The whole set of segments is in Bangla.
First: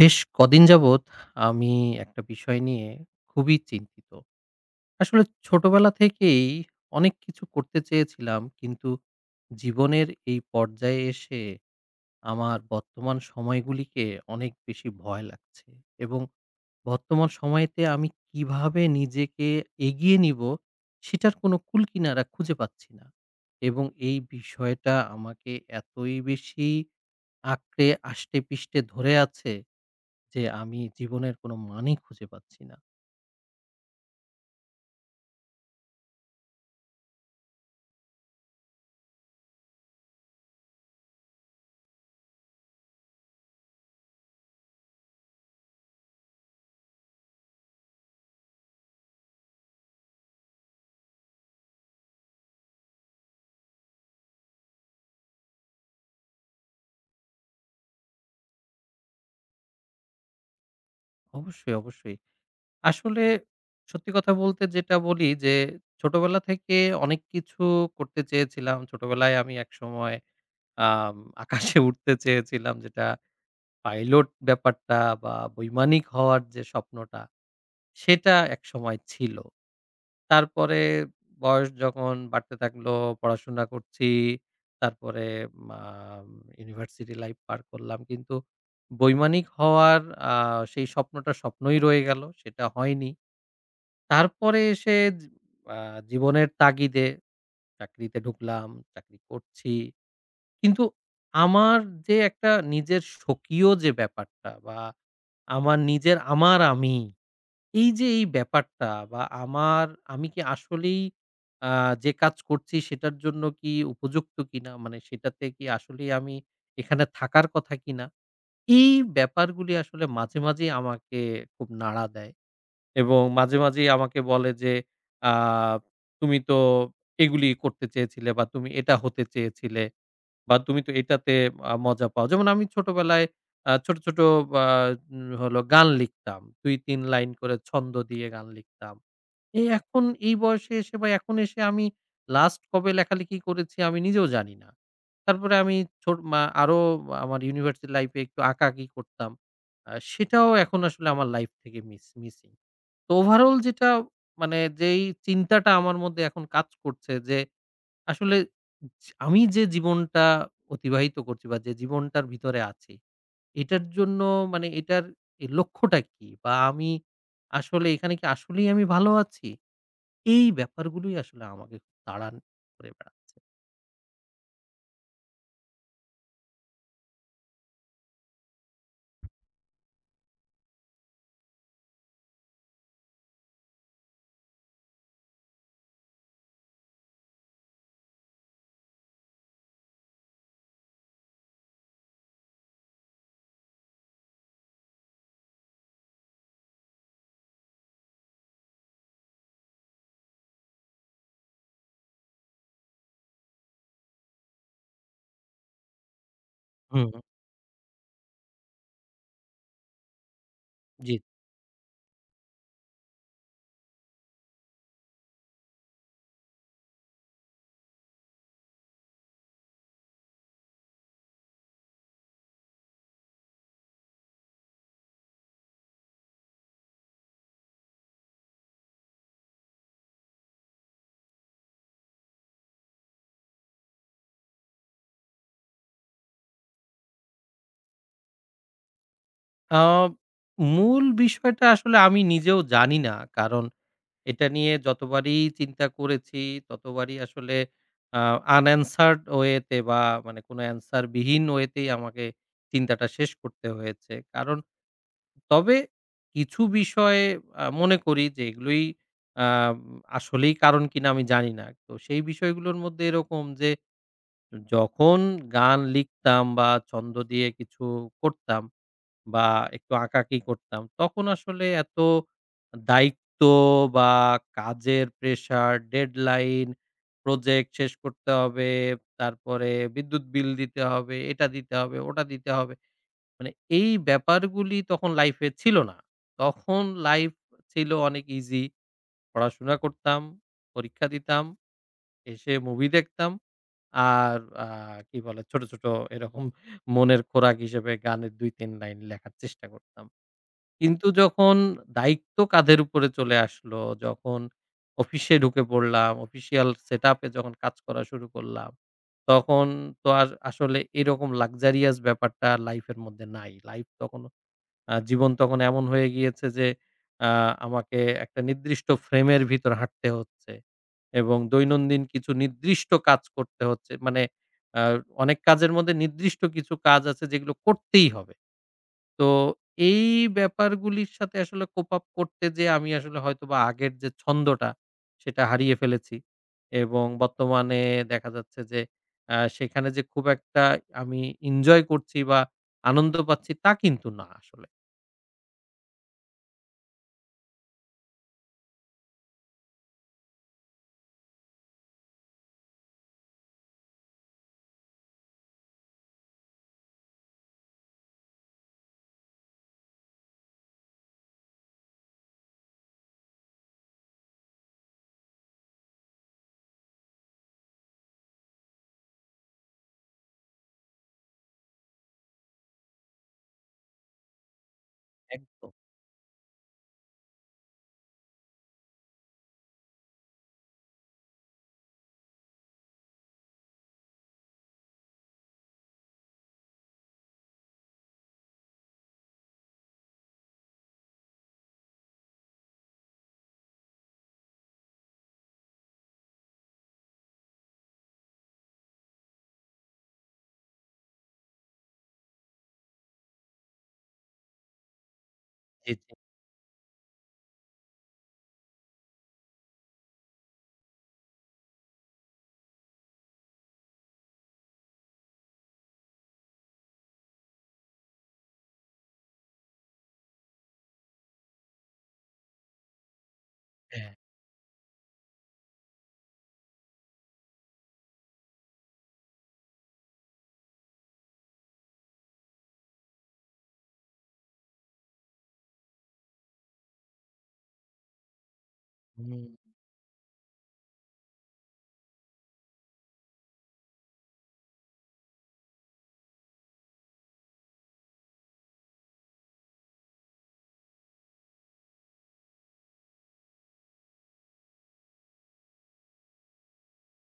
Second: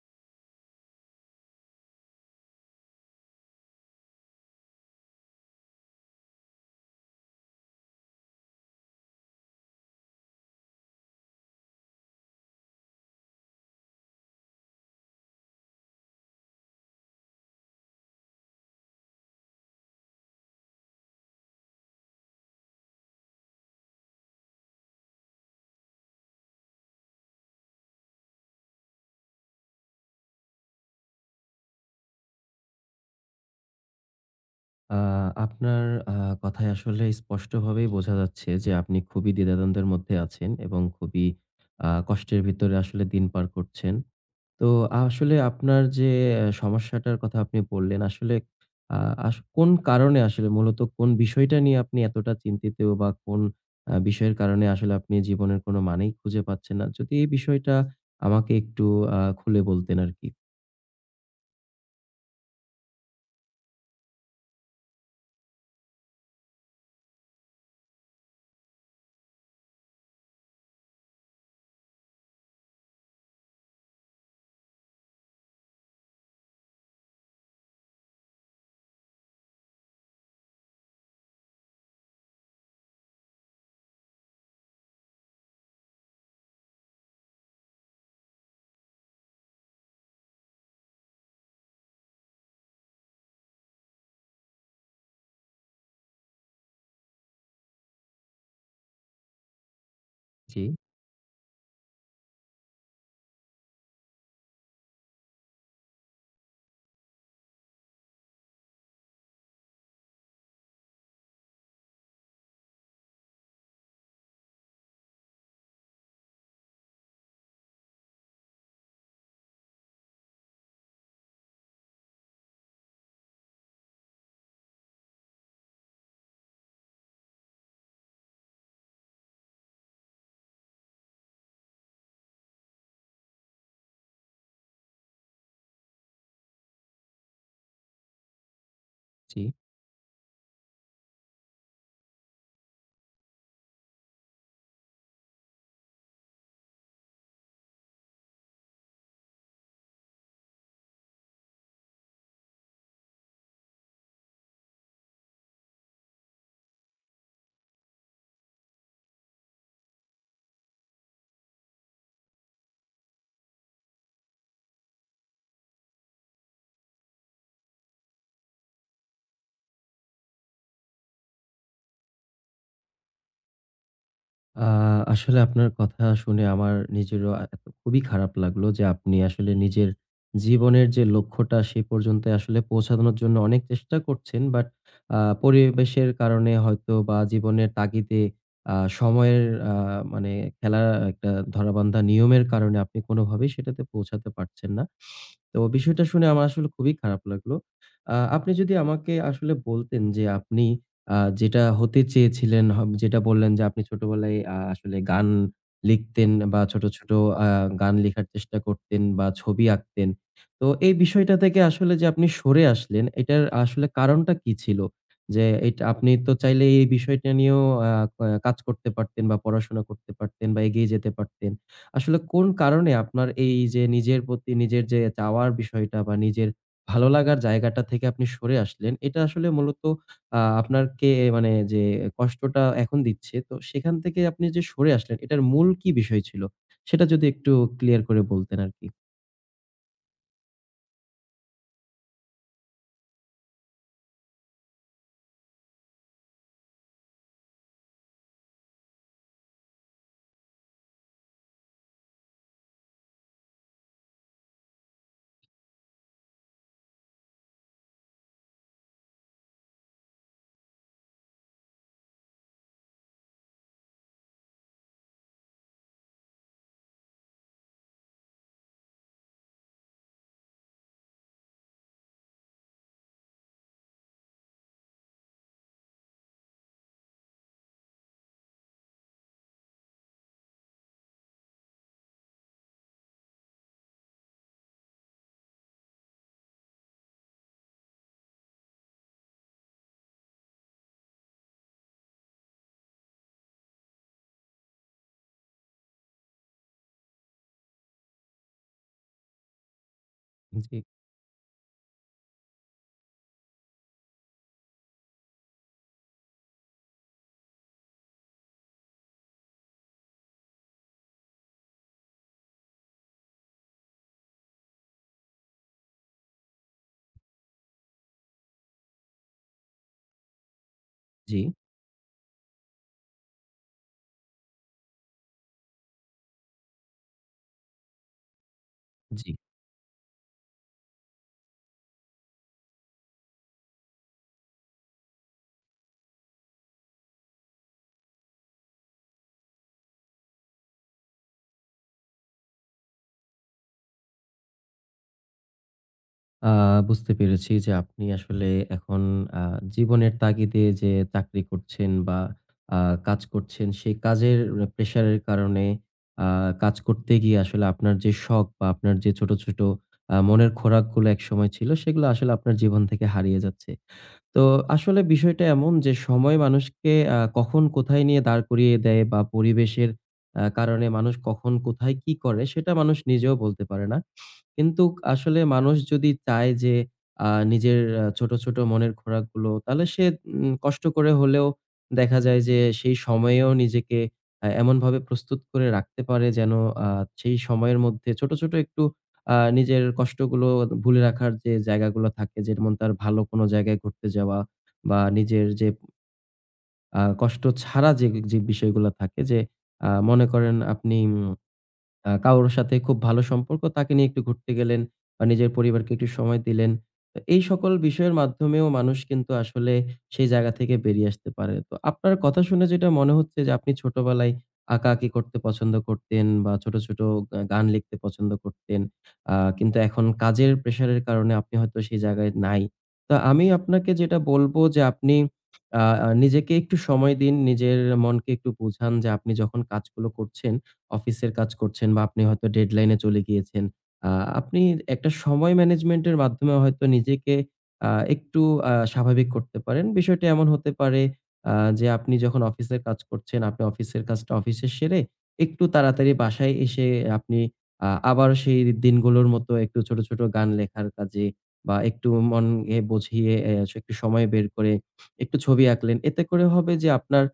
বেশ কদিন যাবৎ আমি একটা বিষয় নিয়ে খুবই চিন্তিত। আসলে ছোটবেলা থেকেই অনেক কিছু করতে চেয়েছিলাম কিন্তু জীবনের এই পর্যায়ে এসে, আমার বর্তমান সময়গুলিকে অনেক বেশি ভয় লাগছে। এবং বর্তমান সময়তে আমি কিভাবে নিজেকে এগিয়ে নিব, সেটার কোনো কুলকিনারা খুঁজে পাচ্ছি না। এবং এই বিষয়টা আমাকে এতই বেশি আঁকড়ে আষ্টেপৃষ্টে ধরে আছে যে, আমি জীবনের কোনো মানেই খুঁজে পাচ্ছি না। আ আপনার আ কথায় আসলে স্পষ্টভাবেই বোঝা যাচ্ছে যে, আপনি খুবই দ্বিধাদ্বন্দ্বের মধ্যে আছেন এবং খুবই অ্যা কষ্টের ভিতরে আসলে দিন পার করছেন। তো আসলে আপনার যে সমস্যাটার কথা আপনি বললেন। আসলে আ আস কোন কারণে আসলে মূলত কোন বিষয়টা নিয়ে আপনি এতটা চিন্তিত? বা কোন অ্যা বিষয়ের কারণে আসলে আপনি জীবনের কোন মানেই খুঁজে পাচ্ছেন না, যদি এই বিষয়টা আমাকে একটু আ খুলে বলতেন আরকি। অবশ্যই, অবশ্যই। আসলে সত্যি কথা বলতে যেটা বলি যে ছোটবেলা থেকে অনেক কিছু করতে চেয়েছিলাম। ছোটবেলায় আমি একসময় আম আকাশে উড়তে চেয়েছিলাম যেটা পাইলট ব্যাপারটা বা বৈমানিক হওয়ার যে স্বপ্নটা সেটা একসময় ছিল। তারপরে বয়স যখন বাড়তে থাকলো, পড়াশোনা করছি। তারপরে মাম ইউনিভার্সিটি লাইফ পার করলাম। কিন্তু বৈমানিক হওয়ার আ সেই স্বপ্নটা স্বপ্নই রয়ে গেল। সেটা হয়নি। তারপরে এসে যি আ জীবনের তাগিদে চাকরিতে ঢুকলাম, চাকরি করছি। জি। কিন্তু আমার যে একটা নিজের স্বকীয় যে ব্যাপারটা বা আমার নিজের আমার আমি এই যে এই ব্যাপারটা বা আমার আমি কি আসলেই আ যে কাজ করছি সেটার জন্য কি উপযুক্ত কিনা মানে সেটাতে কি আসলেই আমি এখানে থাকার কথা কিনা এই ব্যাপারগুলি আসলে মাঝে, মাঝেই আমাকে খুব নাড়া দেয়। এবং মাঝে মাঝেই আমাকে বলে যে আ তুমি তো এগুলিই করতে চেয়েছিলে বা তুমি এটা হতে চেয়েছিলে বা তুমি তো এটাতে আ মজা পাও। যেমন আমি ছোটবেলায় আ ছোট, ছোট আ উম হলো গান লিখতাম। ২ ৩ লাইন করে ছন্দ দিয়ে গান লিখতাম। জি। এই এখন এই বয়সে এসে বা এখন এসে আমি লাস্ট কবে লেখালেখি করেছি আমি নিজেও জানি না। তারপরে আমি ছোট মা আরো আমার ইউনিভার্সিটি লাইফ এ একটু আঁকাআঁকি করতাম। অ্যা সেটাও এখন আসলে আমার লাইফ থেকে মিস মিসিং। তো ওভারঅল যেটা মানে যেই চিন্তাটা আমার মধ্যে এখন কাজ করছে যে আসলে আমি যে জীবনটা অতিবাহিত করছি বা যে জীবনটার ভিতরে আছি এটার জন্য মানে এটার এই লক্ষ্যটা কি বা আমি আসলে এখানে কি আসলেই আমি ভালো আছি এই ব্যাপারগুলোই আসলে আমাকে তাড়ান করে বেড়াচ্ছে। আ আসলে আপনার কথা শুনে আমার নিজেরও আ এতো খুবই খারাপ লাগলো যে আপনি আসলে নিজের জীবনের যে লক্ষ্যটা সে পর্যন্তই আসলে পৌঁছানোর জন্য অনেক চেষ্টা করছেন। বাট আ পরিবেশের কারণে হয়তো বা জীবনের তাগিদে আ সময়ের আ মানে খেলা একটা ধরাবান্ধা নিয়মের কারণে আপনি কোনভাবেই সেটাতে পৌঁছাতে পারছেন না। তো বিষয়টা শুনে আমার আসলে খুবই খারাপ লাগলো। আ আপনি যদি আমাকে আসলে বলতেন, যে আপনি আ যেটা হতে চেয়েছিলেন, হব যেটা বললেন যে আপনি ছোটবেলায় আ আসলে গান লিখতেন বা ছোট, ছোট হুম। অ্যা গান লেখার চেষ্টা করতেন বা ছবি আঁকতেন। তো এই জি। বিষয়টা থেকে আসলে যে আপনি সরে আসলেন এটার আসলে কারণটা কী ছিল? যে এইটা আপনি তো চাইলেই এই বিষয়টা নিয়েও আ আ কাজ করতে পারতেন বা পড়াশোনা করতে পারতেন বা এগিয়ে যেতে পারতেন। আসলে কোন কারণে আপনার এই যে নিজের প্রতি নিজের যে চাওয়ার বিষয়টা বা নিজের ভালো লাগার জায়গাটা থেকে আপনি সরে আসলেন, এটা আসলে মূলত আ আপনার কে মানে যে কষ্টটা এখন দিচ্ছে। তো সেখান থেকে আপনি যে সরে আসলেন এটার মূল কি বিষয় ছিল? সেটা যদি একটু ক্লিয়ার করে বলতেন আরকি। আ মূল বিষয়টা আসলে আমি নিজেও জানি না। কারণ এটা নিয়ে যতবারই চিন্তা করেছি ততবারই আসলে আ unanswered ওয়ে তে বা মানে কোনো এন্সার বিহীন ওয়ে তেই আমাকে চিন্তাটা শেষ করতে হয়েছে। কারণ তবে কিছু বিষয়ে আ মনে করি যে এগুলোই আম আসলেই কারণ কিনা আমি জানি না। তো সেই বিষয়গুলোর মধ্যে এরকম যে যখন গান লিখতাম বা ছন্দ দিয়ে কিছু করতাম বা একটু আঁকাআঁকি করতাম। তখন আসলে এত দায়িত্ব বা কাজের প্রেশার, ডেডলাইন প্রজেক্ট শেষ করতে হবে। তারপরে বিদ্যুৎ বিল দিতে হবে, এটা দিতে হবে ওটা দিতে হবে। মানে এই ব্যাপারগুলি তখন লাইফ এ ছিল না। তখন লাইফ ছিল অনেক ইজি। পড়াশোনা করতাম, পরীক্ষা দিতাম। এসে মুভি দেখতাম। আর আ কি বলে ছোট, ছোট এরকম মনের খোরাক হিসেবে গানের ২ ৩ লাইন লেখার চেষ্টা করতাম। জি। কিন্তু যখন দায়িত্ব কাঁধের উপরে চলে আসলো, যখন অফিসে ঢুকে পড়লাম, অফিশিয়াল সেটআপ এ যখন কাজ করা শুরু করলাম তখন তো আর আসলে এরকম luxurious ব্যাপারটা আর লাইফ এর মধ্যে নাই। লাইফ তখনও আ জীবন তখন এমন হয়ে গিয়েছে যে আ আমাকে একটা নির্দিষ্ট ফ্রেম এর ভিতর হাঁটতে হচ্ছে। এবং জি। দৈনন্দিন কিছু নির্দিষ্ট কাজ করতে হচ্ছে। মানে আ অনেক কাজের মধ্যে নির্দিষ্ট কিছু কাজ আছে যেগুলো করতেই হবে। তো জি। এই ব্যাপারগুলির সাথে আসলে cope up করতে যে আমি আসলে হয়তো বা আগের যে ছন্দটা সেটা হারিয়ে ফেলেছি এবং বর্তমানে দেখা যাচ্ছে যে আ সেখানে যে খুব একটা আমি ইনজয় করছি বা আনন্দ পাচ্ছি তা কিন্তু না আসলে। আ বুঝতে পেরেছি যে আপনি আসলে এখন আ জীবনের তাগিদে যে চাকরি করছেন বা আ কাজ করছেন সেই কাজের প্রেশারের কারণে আ কাজ করতে গিয়ে আসলে আপনার যে শখ বা আপনার যে ছোট, ছোট আ মনের খোরাকগুলা একসময় ছিল সেগুলা আসলে আপনার জীবন থেকে হারিয়ে যাচ্ছে। তো আসলে বিষয়টা এমন যে সময় মানুষকে আ কখন কোথায় নিয়ে দাঁড় করিয়ে দেয় বা পরিবেশের আ কারণে মানুষ কখন কোথায় কি করে সেটা মানুষ নিজেও বলতে পারে না। কিন্তুক আসলে একদম। মানুষ যদি চায় যে আ নিজের আ ছোট, ছোট মনের খোরাকগুলো তাহলে সে উম কষ্ট করে হলেও দেখা যায় যে সেই সময়েও নিজেকে আ এমনভাবে প্রস্তুত করে রাখতে পারে যেন আ সেই সময়ের মধ্যে ছোট, ছোট একটু আ নিজের কষ্টগুলো ভুলে রাখার যে জায়গাগুলা থাকে যেমন তার ভালো কোন জায়গায় ঘুরতে যাওয়া বা নিজের যে আ কষ্ট ছাড়া যে, যে বিষয়গুলা থাকে যে আ মনে করেন আপনি উম আ কাউর সাথে খুব ভালো সম্পর্ক তাকে নিয়ে একটু ঘুরতে গেলেন বা নিজের পরিবারকে জি, একটু জি। সময় দিলেন। তো এই সকল বিষয়ের মাধ্যমেও মানুষ কিন্তু আসলে সেই জায়গা থেকে বেরিয়ে আসতে পারে। তো আপনার কথা শুনে যেটা মনে হচ্ছে যে আপনি ছোটবেলায় আঁকাআঁকি করতে পছন্দ করতেন বা ছোট, ছোট আ গান লিখতে পছন্দ করতেন। আ কিন্তু এখন কাজের প্রেশারের কারণে আপনি হয়তো সেই জায়গায় নাই। তা আমিও আপনাকে হ্যাঁ। যেটা বলবো যে আপনি আ আ নিজেকে একটু সময় দিন নিজের মনকে একটু বোঝান যে আপনি যখন কাজগুলো করছেন অফিসের কাজ করছেন বা আপনি হয়তো ডেডলাইনে চলে গিয়েছেন। আ আপনি একটা সময় ম্যানেজমেন্টের মাধ্যমে হয়তো নিজেকে আ একটু আ স্বাভাবিক হুম। করতে পারেন। বিষয়টি এমন হতে পারে আ যে আপনি যখন অফিসের কাজ করছেন, আপনি অফিসের কাজটা অফিসে সেরে একটু তাড়াতাড়ি বাসায় এসে আপনি আ আবার সেই দিনগুলোর মতো একটু ছোট, ছোট গান লেখার কাজে বা একটু মনে হে বুঝিয়ে অ্যা এস একটু সময় বের করে একটু ছবি আঁকলেন। এতে করে হবে যে আপনার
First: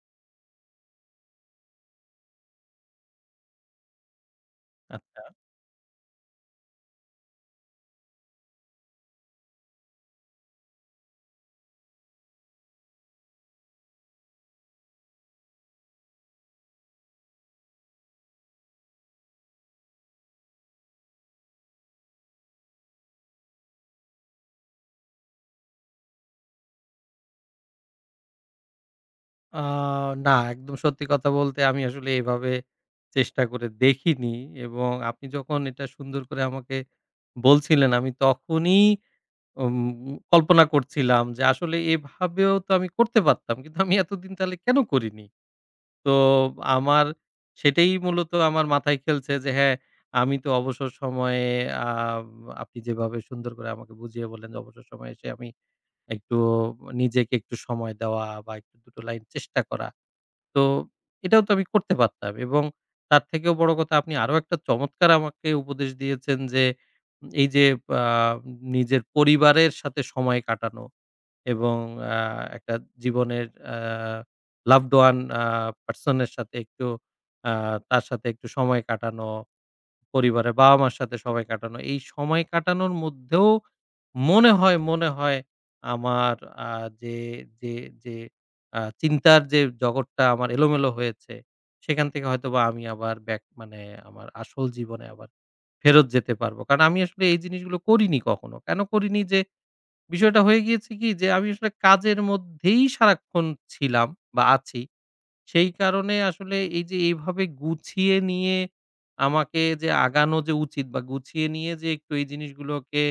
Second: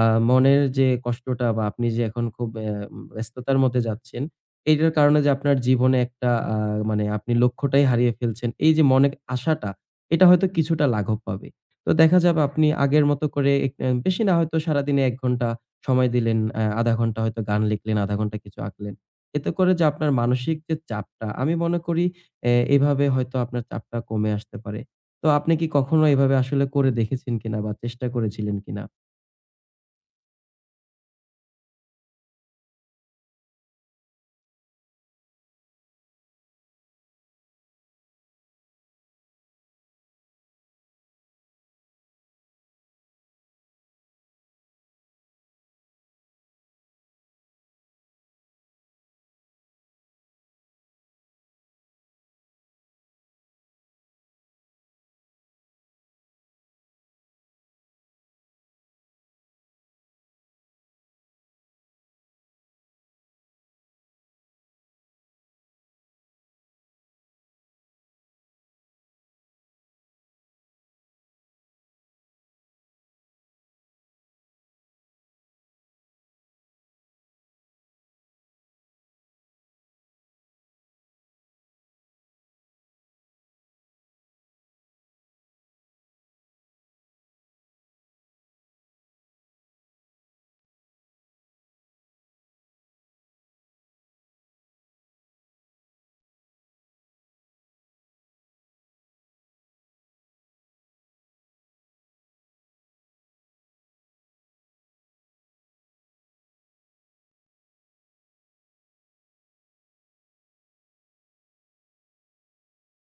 আ মনের যে কষ্টটা বা আপনি যে এখন খুব অ্যা ব্যস্ততার মধ্যে যাচ্ছেন, এইটার কারণে যে আচ্ছা। আপনার জীবনে একটা আ মানে আপনি লক্ষ্যটাই হারিয়ে ফেলছেন এই যে মনের আশাটা এটা হয়তো কিছুটা লাঘব পাবে। তো দেখা যাবে আপনি আগের মতো করে এক অ্যা বেশি না হয়তো সারাদিনে ১ ঘন্টা সময় দিলেন, অ্যা ০.৫ ঘন্টা হয়তো গান লিখলেন, ০.৫ ঘন্টা কিছু আঁকলেন। এতে করে যে আপনার মানসিক যে চাপটা আমি মনে করি অ্যা এভাবে হয়তো আপনার চাপটা কমে আসতে পারে। তো আপনি কি কখনো এভাবে আসলে করে দেখেছেন কিনা বা চেষ্টা করেছিলেন কিনা? আ না, একদম সত্যি কথা বলতে, আমি আসলে এভাবে চেষ্টা করে দেখিনি। এবং আপনি যখন এটা সুন্দর করে আমাকে বলছিলেন, আমি তখনই উমউ কল্পনা করছিলাম যে আসলে এভাবেও তো আমি করতে পারতাম। কিন্তু আমি এতদিন তাহলে কেন করিনি! তো আমার সেটাই মূলত আমার মাথায় খেলছে যে, হ্যাঁ, আমি তো অবসর সময়ে, আব আপনি যেভাবে সুন্দর করে আমাকে বুঝিয়ে বললেন যে অবসর সময়ে এসে আমি একটু নিজেকে একটু সময় দেওয়া বা, একটু দুটো লাইন চেষ্টা করা, তো, এটাও তো আমি করতে পারতাম। এবং তার থেকেও বড় কথা, আপনি আরো একটা চমৎকার আমাকে উপদেশ দিয়েছেন, যে এই যে আ নিজের পরিবারের সাথে সময় কাটানো এবং আ একটা জীবনের আ আ লাভড ওয়ান আ পারসন এর সাথে একটু, আ তার সাথে একটু সময় কাটানো। পরিবারে বাবা মার সাথে সময় কাটানো। এই সময় কাটানোর মধ্যেও মনে হয় মনে হয় আমার আ যে যে যে আ চিন্তার যে জগৎটা আমার এলোমেলো হয়েছে, সেখান থেকে হয়তোবা আমি আবার ব্যাক মানে, আমার আসল জীবনে আবার ফেরত যেতে পারবো। কারণ আমি আসলে এই জিনিসগুলো করিনি কখনো। কেন করিনি, যে বিষয়টা হয়ে গিয়েছে কি? যে আমি আসলে কাজের মধ্যেই সারাক্ষণ ছিলাম বা আছি। সেই কারণে আসলে এই যে এভাবে গুছিয়ে নিয়ে আমাকে যে আগানো যে উচিত, বা গুছিয়ে নিয়ে যে একটু এই জিনিসগুলোকে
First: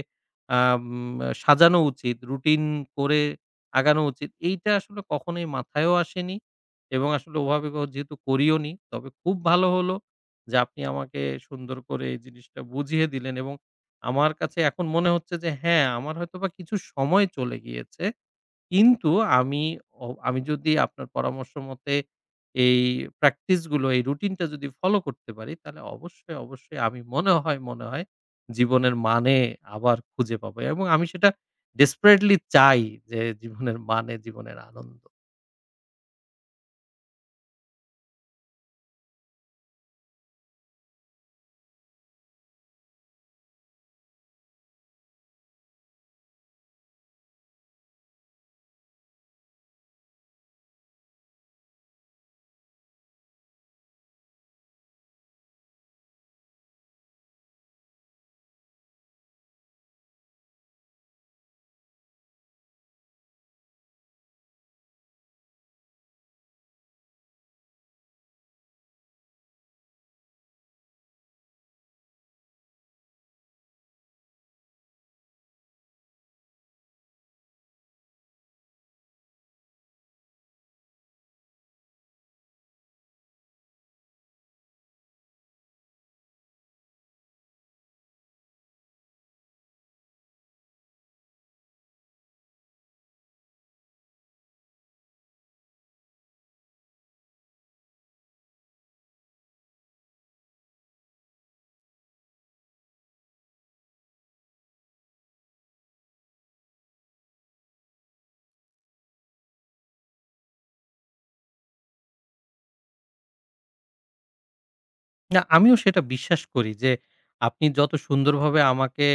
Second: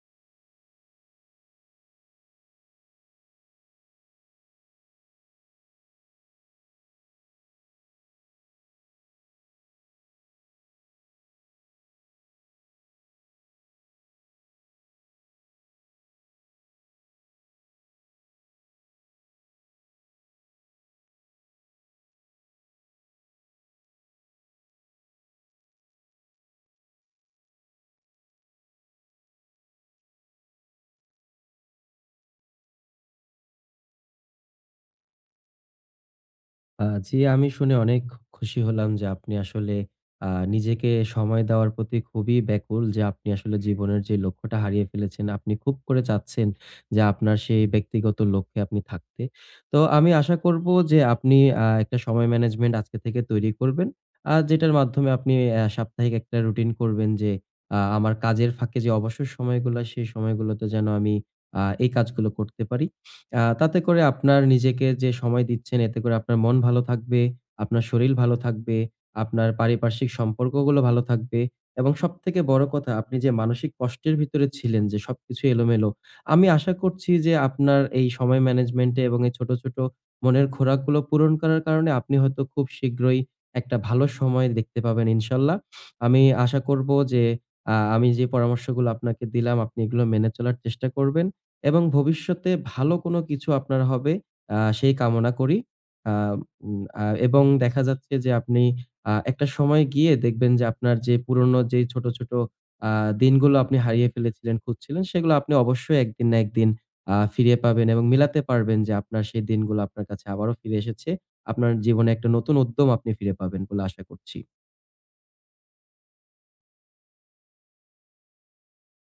আম সাজানো উচিত, রুটিন করে আগানো উচিত, এইটা আসলে কখনোই মাথায়ও আসেনি। এবং আসলে ওভাবে বাও যেহেতু করিও নি, তবে খুব ভালো হলো, যে আপনি আমাকে সুন্দর করে এই জিনিসটা বুঝিয়ে দিলেন। এবং আমার কাছে এখন মনে হচ্ছে যে, হ্যাঁ, আমার হয়তোবা কিছু সময় চলে গিয়েছে। কিন্তু আমি, ও আমি যদি আপনার পরামর্শ মতে এই প্র্যাকটিসগুলো, এই রুটিনটা যদি ফলো করতে পারি, তাহলে অবশ্যই, অবশ্যই, আমি মনে হয় মনে হয় জীবনের মানে আবার খুঁজে পাবো। এবং আমি সেটা ডেসপারেটলি চাই, যে জীবনের মানে জীবনের আনন্দ। আ জি, আমি শুনে অনেক খু খুশি হলাম যে আপনি আসলে, আ নিজেকে সময় দেওয়ার প্রতি খুবই ব্যাকুল, যে আপনি আসলে জীবনের যে লক্ষ্যটা হারিয়ে ফেলেছেন, আপনি খুব করে চাচ্ছেন যে আপনার সেই ব্যক্তিগত লক্ষ্যে আপনি থাকতে। তো আমি আশা করব যে আপনি, আ একটা সময় ম্যানেজমেন্ট আজকে থেকে তৈরি করবেন। আর যেটার মাধ্যমে আপনি এহ সাপ্তাহিক একটা রুটিন করবেন, যে, আ আমার কাজের ফাঁকে যে অবসর সময়গুলো হয়, সেই সময়গুলোতে যেন আমি, আ এই কাজগুলো করতে পারি। আ তাতে করে আপনার নিজেকে যে সময় দিচ্ছেন, এতে করে আপনার মন ভালো থাকবে, আপনার শরীর ভালো থাকবে, আপনার পারিপার্শ্বিক সম্পর্কগুলো ভালো থাকবে। এবং সবথেকে বড় কথা, আপনি যে মানসিক কষ্টের ভিতরে ছিলেন, যে সবকিছু এলোমেলো। আমি আশা করছি যে আপনার এই সময় ম্যানেজমেন্ট এ এবং এই ছোট, ছোট মনের খোরাকগুলো পূরণ করার কারণে আপনি হয়তো খুব শীঘ্রই একটা ভালো সময় দেখতে পাবেন, ইনশাআল্লাহ। আমি আশা করব যে, আ আমি যে পরামর্শগুলো আপনাকে দিলাম, আপনি এগুলো মেনে চলার চেষ্টা করবেন। এবং ভবিষ্যতে ভালো কোন কিছু আপনার হবে, আ সেই কামনা করি। আ উ আ এবং দেখা যাচ্ছে যে আপনি আ একটা সময় গিয়ে দেখবেন যে আপনার যে পুরোনো যে ছোট, ছোট আ দিনগুলো আপনি হারিয়ে ফেলেছিলেন, খুঁজছিলেন, সেগুলো আপনি অবশ্যই একদিন না একদিন আ ফিরিয়ে পাবেন এবং মিলাতে পারবেন যে আপনার সেই দিনগুলো আপনার কাছে আবারো ফিরে এসেছে। আপনার জীবনে একটা নতুন উদ্যম আপনি ফিরে পাবেন বলে আশা করছি। না, আমিও সেটা বিশ্বাস করি যে, আপনি যত সুন্দরভাবে আমাকে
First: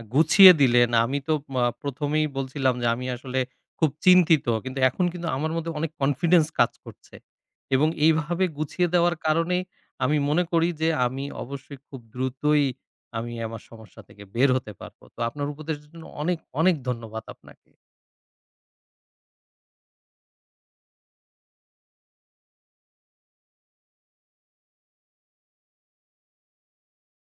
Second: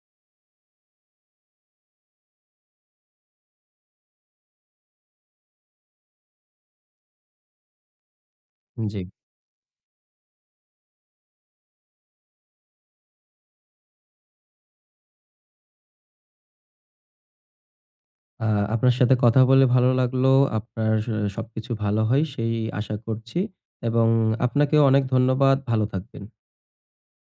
আ গুছিয়ে দিলেন, আমি তো, মা ১ম এই বলছিলাম, যে আমি আসলে খুব চিন্তিত। কিন্তু এখন কিন্তু আমার মধ্যে অনেক কনফিডেন্স কাজ করছে। এবং এইভাবে গুছিয়ে জি। দেওয়ার কারণে, আমি মনে করি যে আমি অবশ্যই খুব দ্রুতই আমি আমার সমস্যা থেকে বের হতে পারবো। তো আপনার উপদেশ এর জন্য অনেক, অনেক ধন্যবাদ আপনাকে। আ আপনার সাথে কথা বলে ভালো লাগলো। আপনার স সবকিছু ভালো হয়, সেই আশা করছি। এবং আপনাকেও অনেক ধন্যবাদ। ভালো থাকবেন।